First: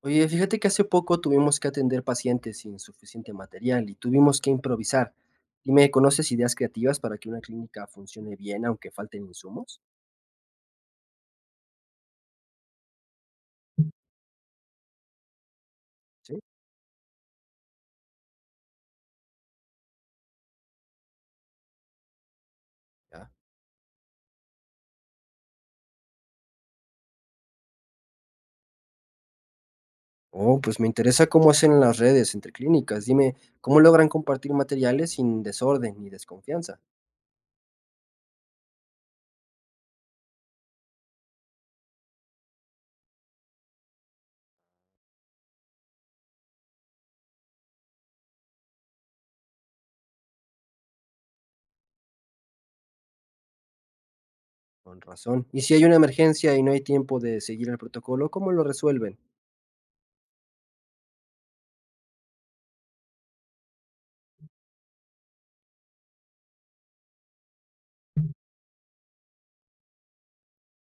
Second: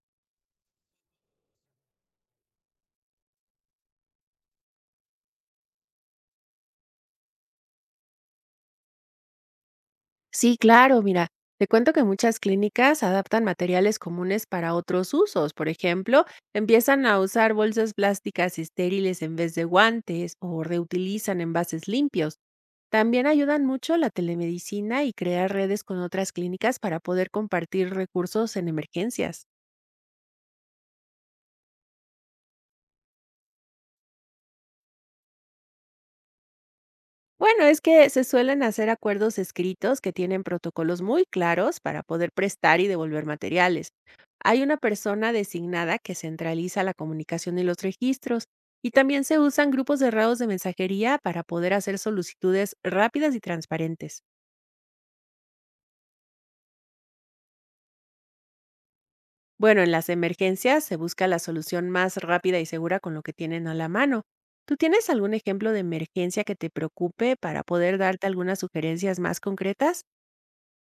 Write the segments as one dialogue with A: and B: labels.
A: Oye, fíjate que hace poco tuvimos que atender pacientes sin suficiente material y tuvimos que improvisar. Dime, ¿conoces ideas creativas para que una clínica funcione bien aunque falten insumos?
B: Sí, claro, mira, te cuento que muchas clínicas adaptan materiales comunes para otros usos. Por ejemplo,
A: Sí,
B: empiezan a usar bolsas plásticas estériles en vez de guantes o reutilizan envases limpios. También
A: ya.
B: ayudan mucho la telemedicina y crear redes con otras clínicas para poder compartir recursos en emergencias.
A: Oh, pues me interesa cómo hacen en las redes entre clínicas. Dime, ¿cómo logran compartir materiales sin desorden ni desconfianza?
B: Bueno, es que se suelen hacer acuerdos escritos que tienen protocolos muy claros para poder prestar y devolver materiales. Hay una persona designada que centraliza la comunicación y los registros, y también se usan grupos cerrados de mensajería para poder hacer solicitudes rápidas y transparentes.
A: Con razón. Y si hay una emergencia y no hay tiempo de seguir el protocolo, ¿cómo lo resuelven?
B: Bueno, en las emergencias se busca la solución más rápida y segura con lo que tienen a la mano. ¿Tú tienes algún ejemplo de emergencia que te preocupe para poder darte algunas sugerencias más concretas?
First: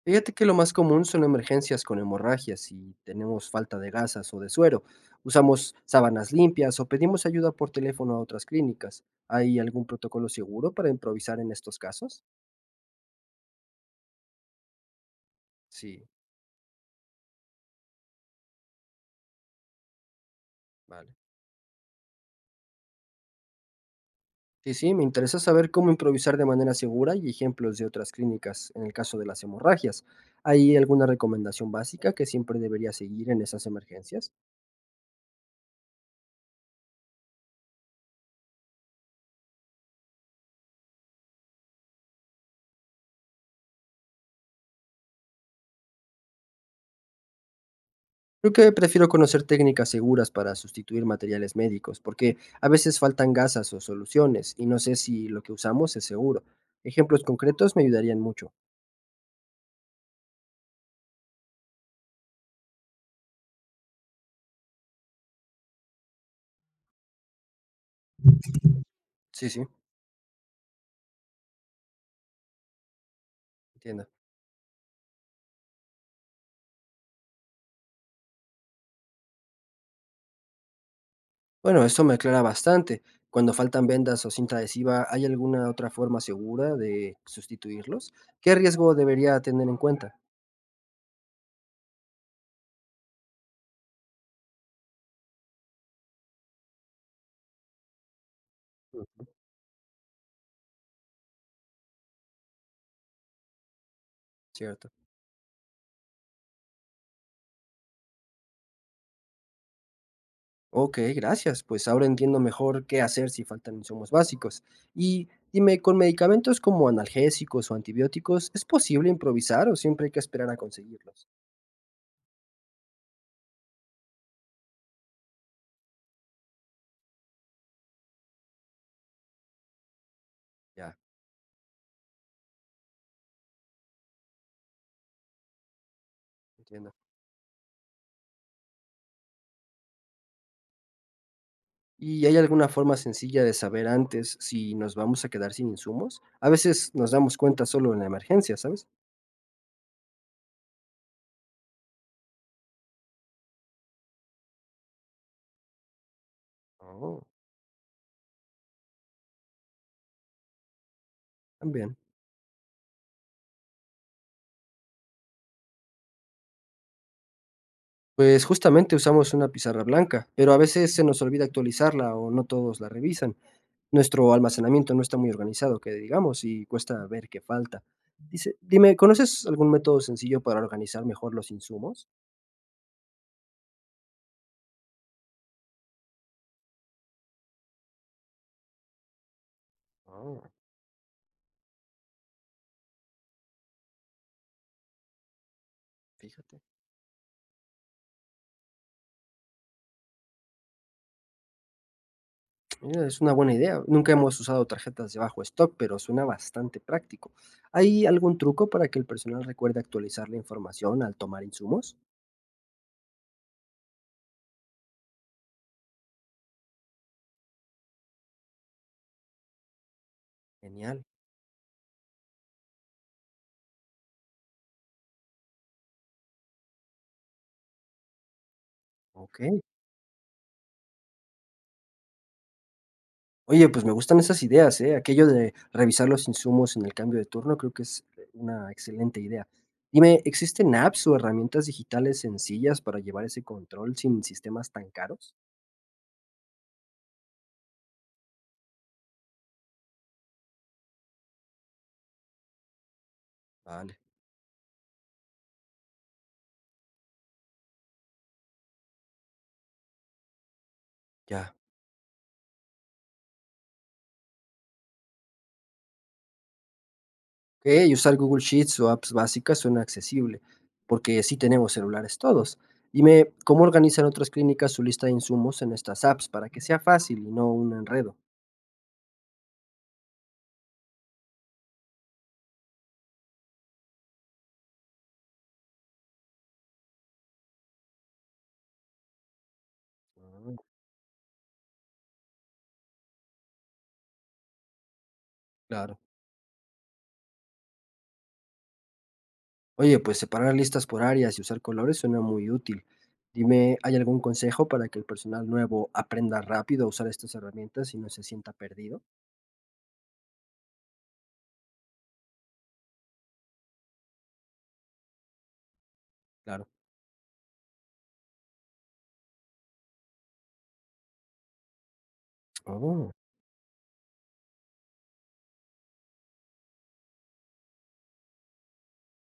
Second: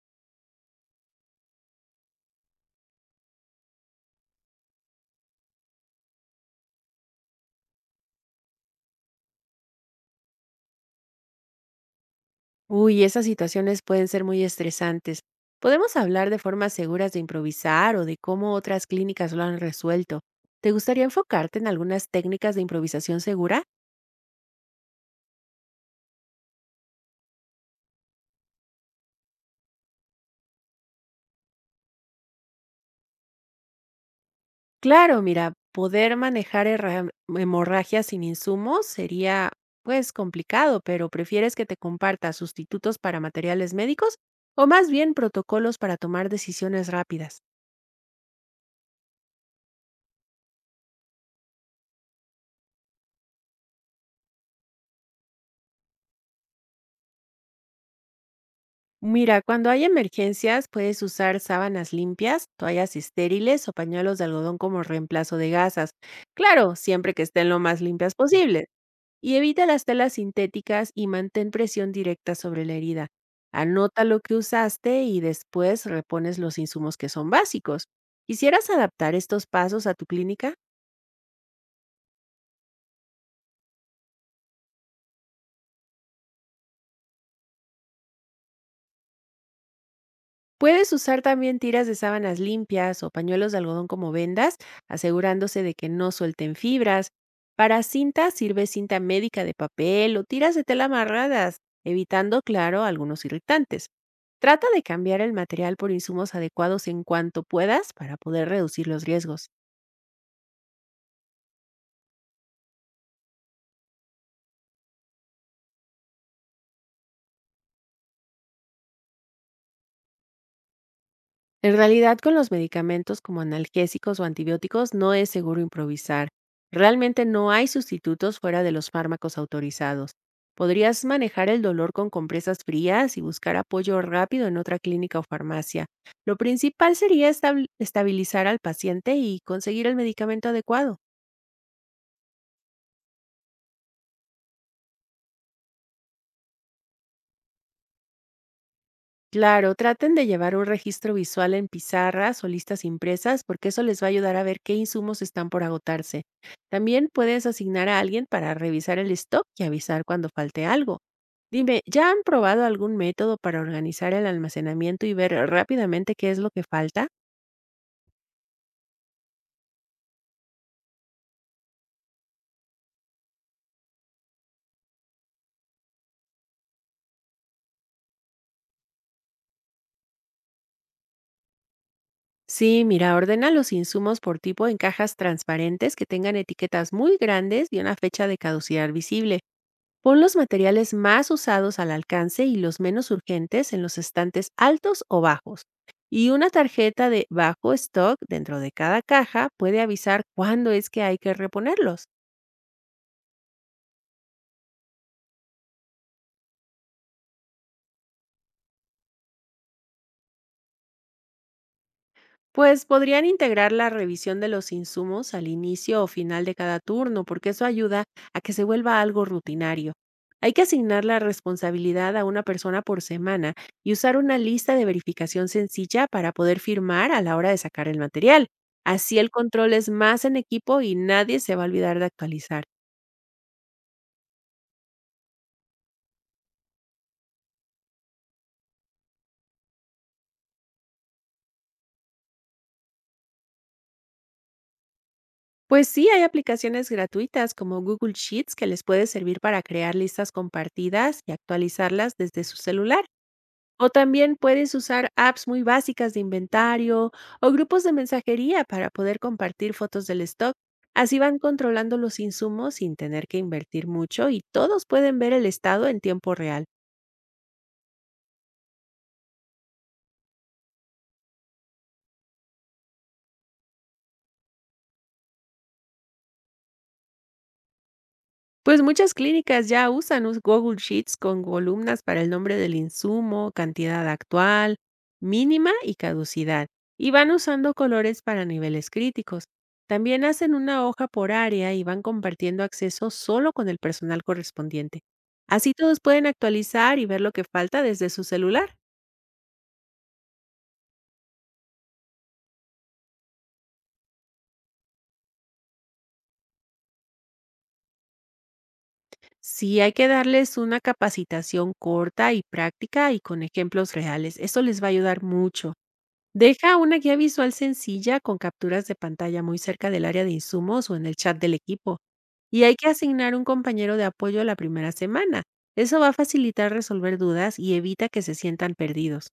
A: Fíjate que lo más común son emergencias con hemorragias y tenemos falta de gasas o de suero. Usamos sábanas limpias o pedimos ayuda por teléfono a otras clínicas. ¿Hay algún protocolo seguro para improvisar en estos casos?
B: Uy, esas situaciones pueden ser muy estresantes. Podemos
A: Sí,
B: hablar de formas seguras de improvisar o de cómo otras clínicas lo han resuelto. ¿Te gustaría
A: vale.
B: enfocarte en algunas técnicas de improvisación segura?
A: Sí, sí, me interesa saber cómo improvisar de manera segura y ejemplos de otras clínicas en el caso de las hemorragias. ¿Hay alguna recomendación básica que siempre debería seguir en esas emergencias?
B: Claro, mira, poder manejar hemorragias sin insumos sería, pues, complicado, pero ¿prefieres que te comparta sustitutos para materiales médicos o más bien protocolos para tomar decisiones rápidas?
A: Creo que prefiero conocer técnicas seguras para sustituir materiales médicos, porque a veces faltan gasas o soluciones y no sé si lo que usamos es seguro. Ejemplos concretos me ayudarían mucho.
B: Mira, cuando hay emergencias puedes usar sábanas limpias, toallas estériles o pañuelos de algodón como reemplazo de gasas. Claro, siempre que estén lo más limpias posible. Y
A: Sí, sí,
B: evita las telas sintéticas y mantén presión directa sobre la herida. Anota
A: entiendo.
B: lo que usaste y después repones los insumos que son básicos. ¿Quisieras adaptar estos pasos a tu clínica?
A: Bueno, eso me aclara bastante. Cuando faltan vendas o cinta adhesiva, ¿hay alguna otra forma segura de sustituirlos? ¿Qué riesgo debería tener en cuenta?
B: Puedes usar también tiras de sábanas limpias o pañuelos de algodón como vendas, asegurándose de que no suelten fibras. Para cinta sirve cinta
A: Mm.
B: médica de papel o tiras de tela amarradas, evitando, claro, algunos irritantes. Trata de
A: Cierto.
B: cambiar el material por insumos adecuados en cuanto puedas para poder reducir los riesgos.
A: Ok, gracias. Pues ahora entiendo mejor qué hacer si faltan insumos básicos. Y dime, ¿con medicamentos como analgésicos o antibióticos es posible improvisar o siempre hay que esperar a conseguirlos?
B: En realidad, con los medicamentos como analgésicos o antibióticos no es seguro improvisar. Realmente no hay sustitutos fuera de los fármacos autorizados.
A: Ya,
B: Podrías manejar el dolor con compresas frías y buscar apoyo rápido en otra clínica o farmacia. Lo principal
A: entiendo.
B: sería estabilizar al paciente y conseguir el medicamento adecuado.
A: ¿Y hay alguna forma sencilla de saber antes si nos vamos a quedar sin insumos? A veces nos damos cuenta solo en la emergencia, ¿sabes?
B: Claro, traten de llevar un registro visual en pizarras o listas impresas porque eso les va a ayudar a ver qué insumos están por agotarse. También
A: Oh,
B: puedes asignar a alguien para revisar el stock y avisar cuando falte algo. Dime,
A: también.
B: ¿ya han probado algún método para organizar el almacenamiento y ver rápidamente qué es lo que falta?
A: Pues justamente usamos una pizarra blanca, pero a veces se nos olvida actualizarla o no todos la revisan. Nuestro almacenamiento no está muy organizado, que digamos, y cuesta ver qué falta. Dice, dime, ¿conoces algún método sencillo para organizar mejor los insumos?
B: Sí, mira, ordena los insumos por tipo en cajas transparentes que tengan etiquetas muy grandes y una fecha de caducidad visible. Pon los
A: Oh,
B: materiales más usados al alcance y los menos urgentes en los estantes altos o bajos. Y una
A: fíjate.
B: tarjeta de bajo stock dentro de cada caja puede avisar cuándo es que hay que reponerlos.
A: Mira, es una buena idea. Nunca hemos usado tarjetas de bajo stock, pero suena bastante práctico. ¿Hay algún truco para que el personal recuerde actualizar la información al tomar insumos?
B: Pues podrían integrar la revisión de los insumos al inicio o final de cada turno, porque eso ayuda a que se vuelva algo rutinario. Hay que
A: Genial.
B: asignar la responsabilidad a una persona por semana y usar una lista de verificación sencilla para poder firmar a la hora de sacar el material. Así el
A: Ok.
B: control es más en equipo y nadie se va a olvidar de actualizar.
A: Oye, pues me gustan esas ideas, ¿eh? Aquello de revisar los insumos en el cambio de turno creo que es una excelente idea. Dime, ¿existen apps o herramientas digitales sencillas para llevar ese control sin sistemas tan caros?
B: Pues sí, hay aplicaciones gratuitas como Google Sheets que les puede servir para crear listas compartidas y actualizarlas desde su celular. O
A: Vale,
B: también puedes usar apps muy básicas de inventario o grupos de mensajería para poder compartir fotos del stock. Así van
A: ya.
B: controlando los insumos sin tener que invertir mucho y todos pueden ver el estado en tiempo real.
A: Ok, usar Google Sheets o apps básicas suena accesible, porque sí tenemos celulares todos. Dime, ¿cómo organizan otras clínicas su lista de insumos en estas apps para que sea fácil y no un enredo?
B: Pues muchas clínicas ya usan Google Sheets con columnas para el nombre del insumo, cantidad actual, mínima y caducidad, y van usando colores para niveles críticos. También hacen
A: Ah,
B: una hoja por área y van compartiendo acceso solo con el personal correspondiente. Así todos
A: claro.
B: pueden actualizar y ver lo que falta desde su celular.
A: Oye, pues separar listas por áreas y usar colores suena muy útil. Dime, ¿hay algún consejo para que el personal nuevo aprenda rápido a usar estas herramientas y no se sienta perdido?
B: Sí, hay que darles una capacitación corta y práctica y con ejemplos reales. Eso les va a ayudar mucho.
A: Claro.
B: Deja una guía visual sencilla con capturas de pantalla muy cerca del área de insumos o en el chat del equipo. Y hay que
A: Oh.
B: asignar un compañero de apoyo la primera semana. Eso va a facilitar resolver dudas y evita que se sientan perdidos.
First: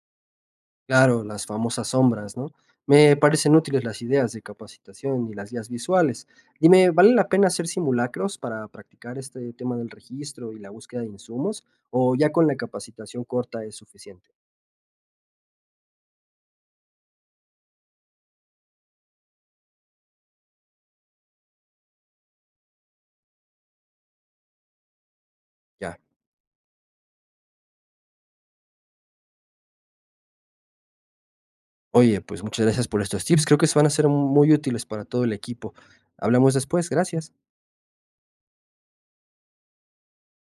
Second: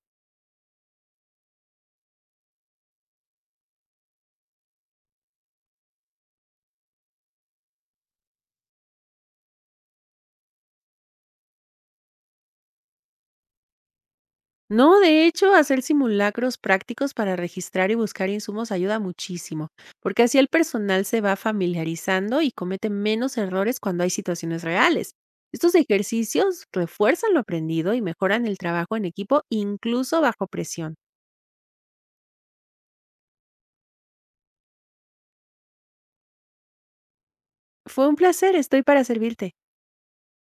A: Claro, las famosas sombras, ¿no? Me parecen útiles las ideas de capacitación y las guías visuales. Dime, ¿vale la pena hacer simulacros para practicar este tema del registro y la búsqueda de insumos? ¿O ya con la capacitación corta es suficiente?
B: No, de hecho, hacer simulacros prácticos para registrar y buscar insumos ayuda muchísimo, porque así el personal se va familiarizando y comete menos errores cuando hay situaciones reales. Estos
A: Ya.
B: ejercicios refuerzan lo aprendido y mejoran el trabajo en equipo incluso bajo presión.
A: Oye, pues muchas gracias por estos tips. Creo que se van a ser muy útiles para todo el equipo. Hablamos después, gracias.
B: Fue un placer, estoy para servirte.